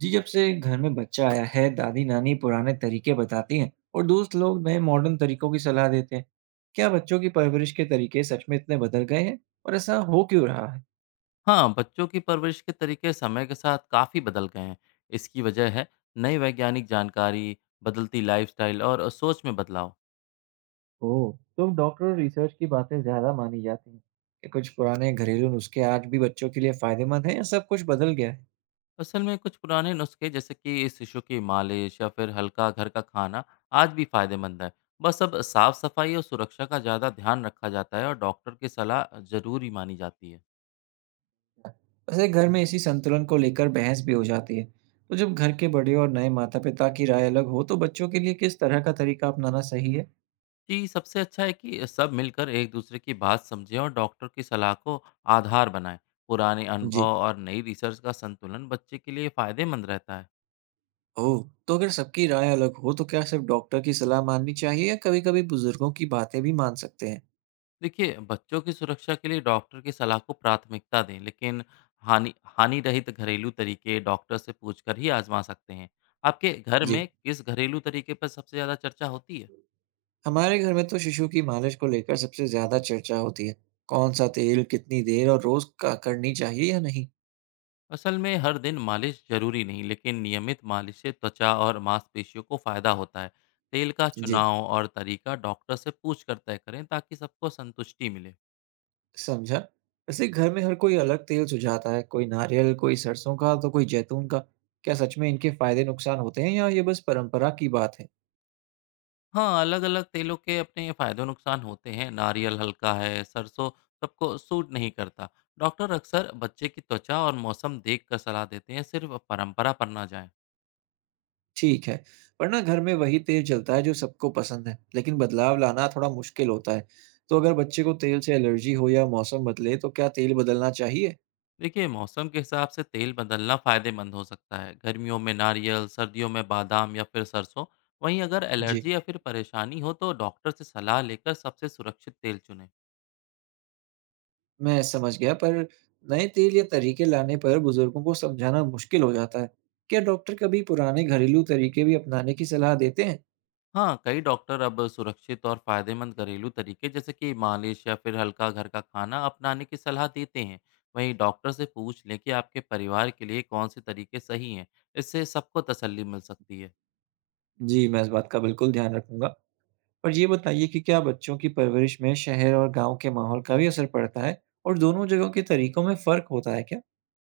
जी। जब से घर में बच्चा आया है दादी नानी पुराने तरीके बताती हैं और दोस्त लोग नए मॉडर्न तरीकों की सलाह देते हैं। क्या बच्चों की परवरिश के तरीके सच में इतने बदल गए हैं और ऐसा हो क्यों रहा है? हाँ, बच्चों की परवरिश के तरीके समय के साथ काफ़ी बदल गए हैं। इसकी वजह है नई वैज्ञानिक जानकारी, बदलती लाइफस्टाइल और सोच में बदलाव। ओह, तो अब डॉक्टर और रिसर्च की बातें ज्यादा मानी जाती हैं। क्या कुछ पुराने घरेलू नुस्खे आज भी बच्चों के लिए फायदेमंद हैं या सब कुछ बदल गया है? असल में कुछ पुराने नुस्खे जैसे कि शिशु की मालिश या फिर हल्का घर का खाना आज भी फायदेमंद है। बस अब साफ सफाई और सुरक्षा का ज़्यादा ध्यान रखा जाता है और डॉक्टर की सलाह ज़रूरी मानी जाती है। वैसे घर में इसी संतुलन को लेकर बहस भी हो जाती है। तो जब घर के बड़े और नए माता पिता की राय अलग हो तो बच्चों के लिए किस तरह का तरीका अपनाना सही है? जी, सबसे अच्छा है कि सब मिलकर एक दूसरे की बात समझें और डॉक्टर की सलाह को आधार बनाएं। पुराने अनुभव जी। और नई रिसर्च का संतुलन बच्चे के लिए फायदेमंद रहता है। ओह! तो अगर सबकी राय अलग हो तो क्या सिर्फ डॉक्टर की सलाह माननी चाहिए या कभी-कभी बुजुर्गों की बातें भी मान सकते हैं? देखिए, बच्चों की सुरक्षा के लिए डॉक्टर की सलाह को प्राथमिकता दें, लेकिन हानि हानि रहित घरेलू तरीके डॉक्टर से पूछकर ही आजमा सकते हैं। आपके घर जी, में किस घरेलू तरीके पर सबसे ज़्यादा चर्चा होती है? हमारे घर में तो शिशु की मालिश को लेकर सबसे ज़्यादा चर्चा होती है। कौन सा तेल, कितनी देर और रोज़ का करनी चाहिए या नहीं? असल में हर दिन मालिश जरूरी नहीं, लेकिन नियमित मालिश से त्वचा और मांसपेशियों को फायदा होता है। तेल का जी, चुनाव और तरीका डॉक्टर से पूछ कर तय करें ताकि सबको संतुष्टि मिले। समझा। वैसे घर में हर कोई अलग तेल सुझाता है, कोई नारियल, कोई सरसों का तो कोई जैतून का। क्या सच में इनके फायदे नुकसान होते हैं या ये बस परंपरा की बात है? हाँ, अलग अलग तेलों के अपने फायदे नुकसान होते हैं। नारियल हल्का है, सरसों सबको सूट नहीं करता। डॉक्टर अक्सर बच्चे की त्वचा और मौसम देख कर सलाह देते हैं, सिर्फ परंपरा पर ना जाएं। ठीक है। पर ना घर में वही तेल चलता है जो सबको पसंद है, लेकिन बदलाव लाना थोड़ा मुश्किल होता है। तो अगर बच्चे को तेल से एलर्जी हो या मौसम बदले तो क्या तेल बदलना चाहिए? देखिए, मौसम के हिसाब से तेल बदलना फ़ायदेमंद हो सकता है। गर्मियों में नारियल, सर्दियों में बादाम या फिर सरसों। वहीं अगर जी। एलर्जी या फिर परेशानी हो तो डॉक्टर से सलाह लेकर सबसे सुरक्षित तेल चुनें। मैं समझ गया, पर नए तेल या तरीके लाने पर बुजुर्गों को समझाना मुश्किल हो जाता है। क्या डॉक्टर कभी पुराने घरेलू तरीके भी अपनाने की सलाह देते हैं? हाँ, कई डॉक्टर अब सुरक्षित और फ़ायदेमंद घरेलू तरीके जैसे कि मालिश या फिर हल्का घर का खाना अपनाने की सलाह देते हैं। वहीं डॉक्टर से पूछ लें कि आपके परिवार के लिए कौन से तरीके सही हैं। इससे सबको तसल्ली मिल सकती है। जी, मैं इस बात का बिल्कुल ध्यान रखूँगा। और ये बताइए कि क्या बच्चों की परवरिश में शहर और गाँव के माहौल का भी असर पड़ता है और दोनों जगहों के तरीकों में फ़र्क होता है क्या?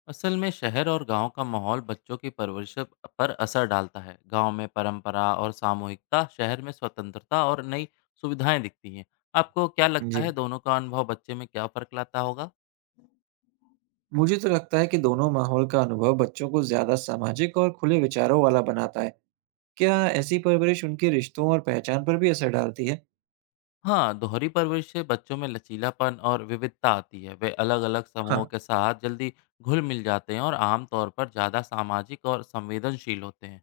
असल में शहर और गांव का माहौल बच्चों की परवरिश पर असर डालता है। गांव में परंपरा और सामूहिकता, शहर में स्वतंत्रता और नई सुविधाएं दिखती हैं। आपको क्या लगता है, जी। दोनों का अनुभव बच्चे में क्या फर्क लाता होगा? मुझे तो लगता है कि दोनों माहौल का अनुभव बच्चों को ज्यादा सामाजिक और खुले विचारों वाला बनाता है। क्या ऐसी परवरिश उनके रिश्तों और पहचान पर भी असर डालती है? हाँ, दोहरी परवरिश से बच्चों में लचीलापन और विविधता आती है। वे अलग अलग समूहों हाँ। के साथ जल्दी घुल मिल जाते हैं और आमतौर पर ज़्यादा सामाजिक और संवेदनशील होते हैं।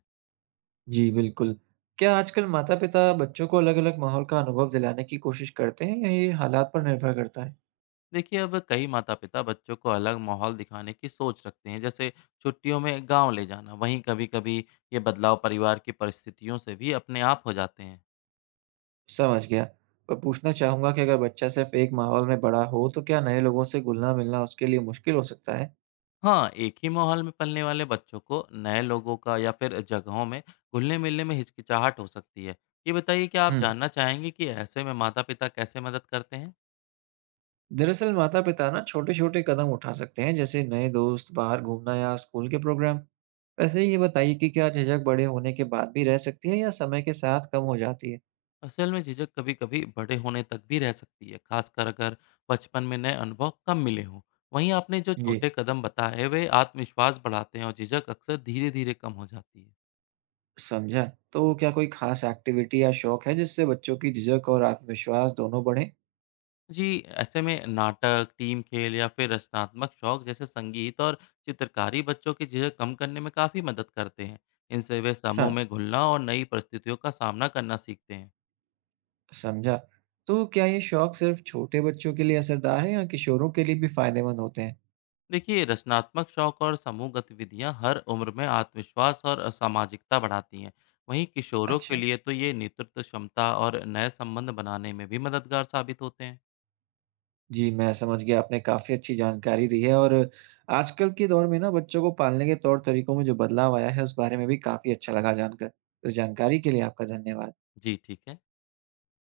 जी बिल्कुल। क्या आजकल माता-पिता बच्चों को अलग-अलग माहौल का अनुभव दिलाने की कोशिश करते हैं या ये हालात पर निर्भर करता है? देखिए, अब कई माता पिता बच्चों को अलग माहौल दिखाने की सोच रखते हैं, जैसे छुट्टियों में गांव ले जाना। वहीं कभी कभी ये बदलाव परिवार की परिस्थितियों से भी अपने आप हो जाते हैं। समझ गया। मैं पूछना चाहूंगा कि अगर बच्चा सिर्फ एक माहौल में बड़ा हो तो क्या नए लोगों से घुलना मिलना उसके लिए मुश्किल हो सकता है? हाँ, एक ही माहौल में पलने वाले बच्चों को नए लोगों का या फिर जगहों में घुलने मिलने में हिचकिचाहट हो सकती है। ये बताइए कि आप हम्म। जानना चाहेंगे कि ऐसे में माता पिता कैसे मदद करते हैं? दरअसल माता-पिता ना छोटे-छोटे कदम उठा सकते हैं, जैसे नए दोस्त, बाहर घूमना या स्कूल के प्रोग्राम। वैसे ये बताइए कि क्या झिझक बड़े होने के बाद भी रह सकती है या समय के साथ कम हो जाती है? असल में झिझक कभी कभी बड़े होने तक भी रह सकती है, खासकर अगर बचपन में नए अनुभव कम मिले हों। वहीं आपने जो जी, छोटे कदम बताए वे आत्मविश्वास बढ़ाते हैं और झिझक अक्सर धीरे धीरे कम हो जाती है। समझा। तो क्या कोई खास एक्टिविटी या शौक है जिससे बच्चों की झिझक और आत्मविश्वास दोनों बढ़े? जी, ऐसे में नाटक, टीम खेल या फिर रचनात्मक शौक जैसे संगीत और चित्रकारी बच्चों की झिझक कम करने में काफ़ी मदद करते हैं। इनसे वे हाँ, समूह में घुलना और नई परिस्थितियों का सामना करना सीखते हैं। समझा। तो क्या ये शौक सिर्फ छोटे बच्चों के लिए असरदार है या किशोरों के लिए भी फायदेमंद होते हैं? देखिए, रचनात्मक शौक और समूह गतिविधियां हर उम्र में आत्मविश्वास और सामाजिकता बढ़ाती हैं। वहीं किशोरों के अच्छा। लिए तो ये नेतृत्व क्षमता और नए संबंध बनाने में भी मददगार साबित होते हैं। जी, मैं समझ गया, आपने काफ़ी अच्छी जानकारी दी है। और आजकल के दौर में ना बच्चों को पालने के तौर-तरीकों में जो बदलाव आया है, उस बारे में भी काफ़ी अच्छा लगा जानकर। तो जानकारी के लिए आपका धन्यवाद। जी, ठीक है।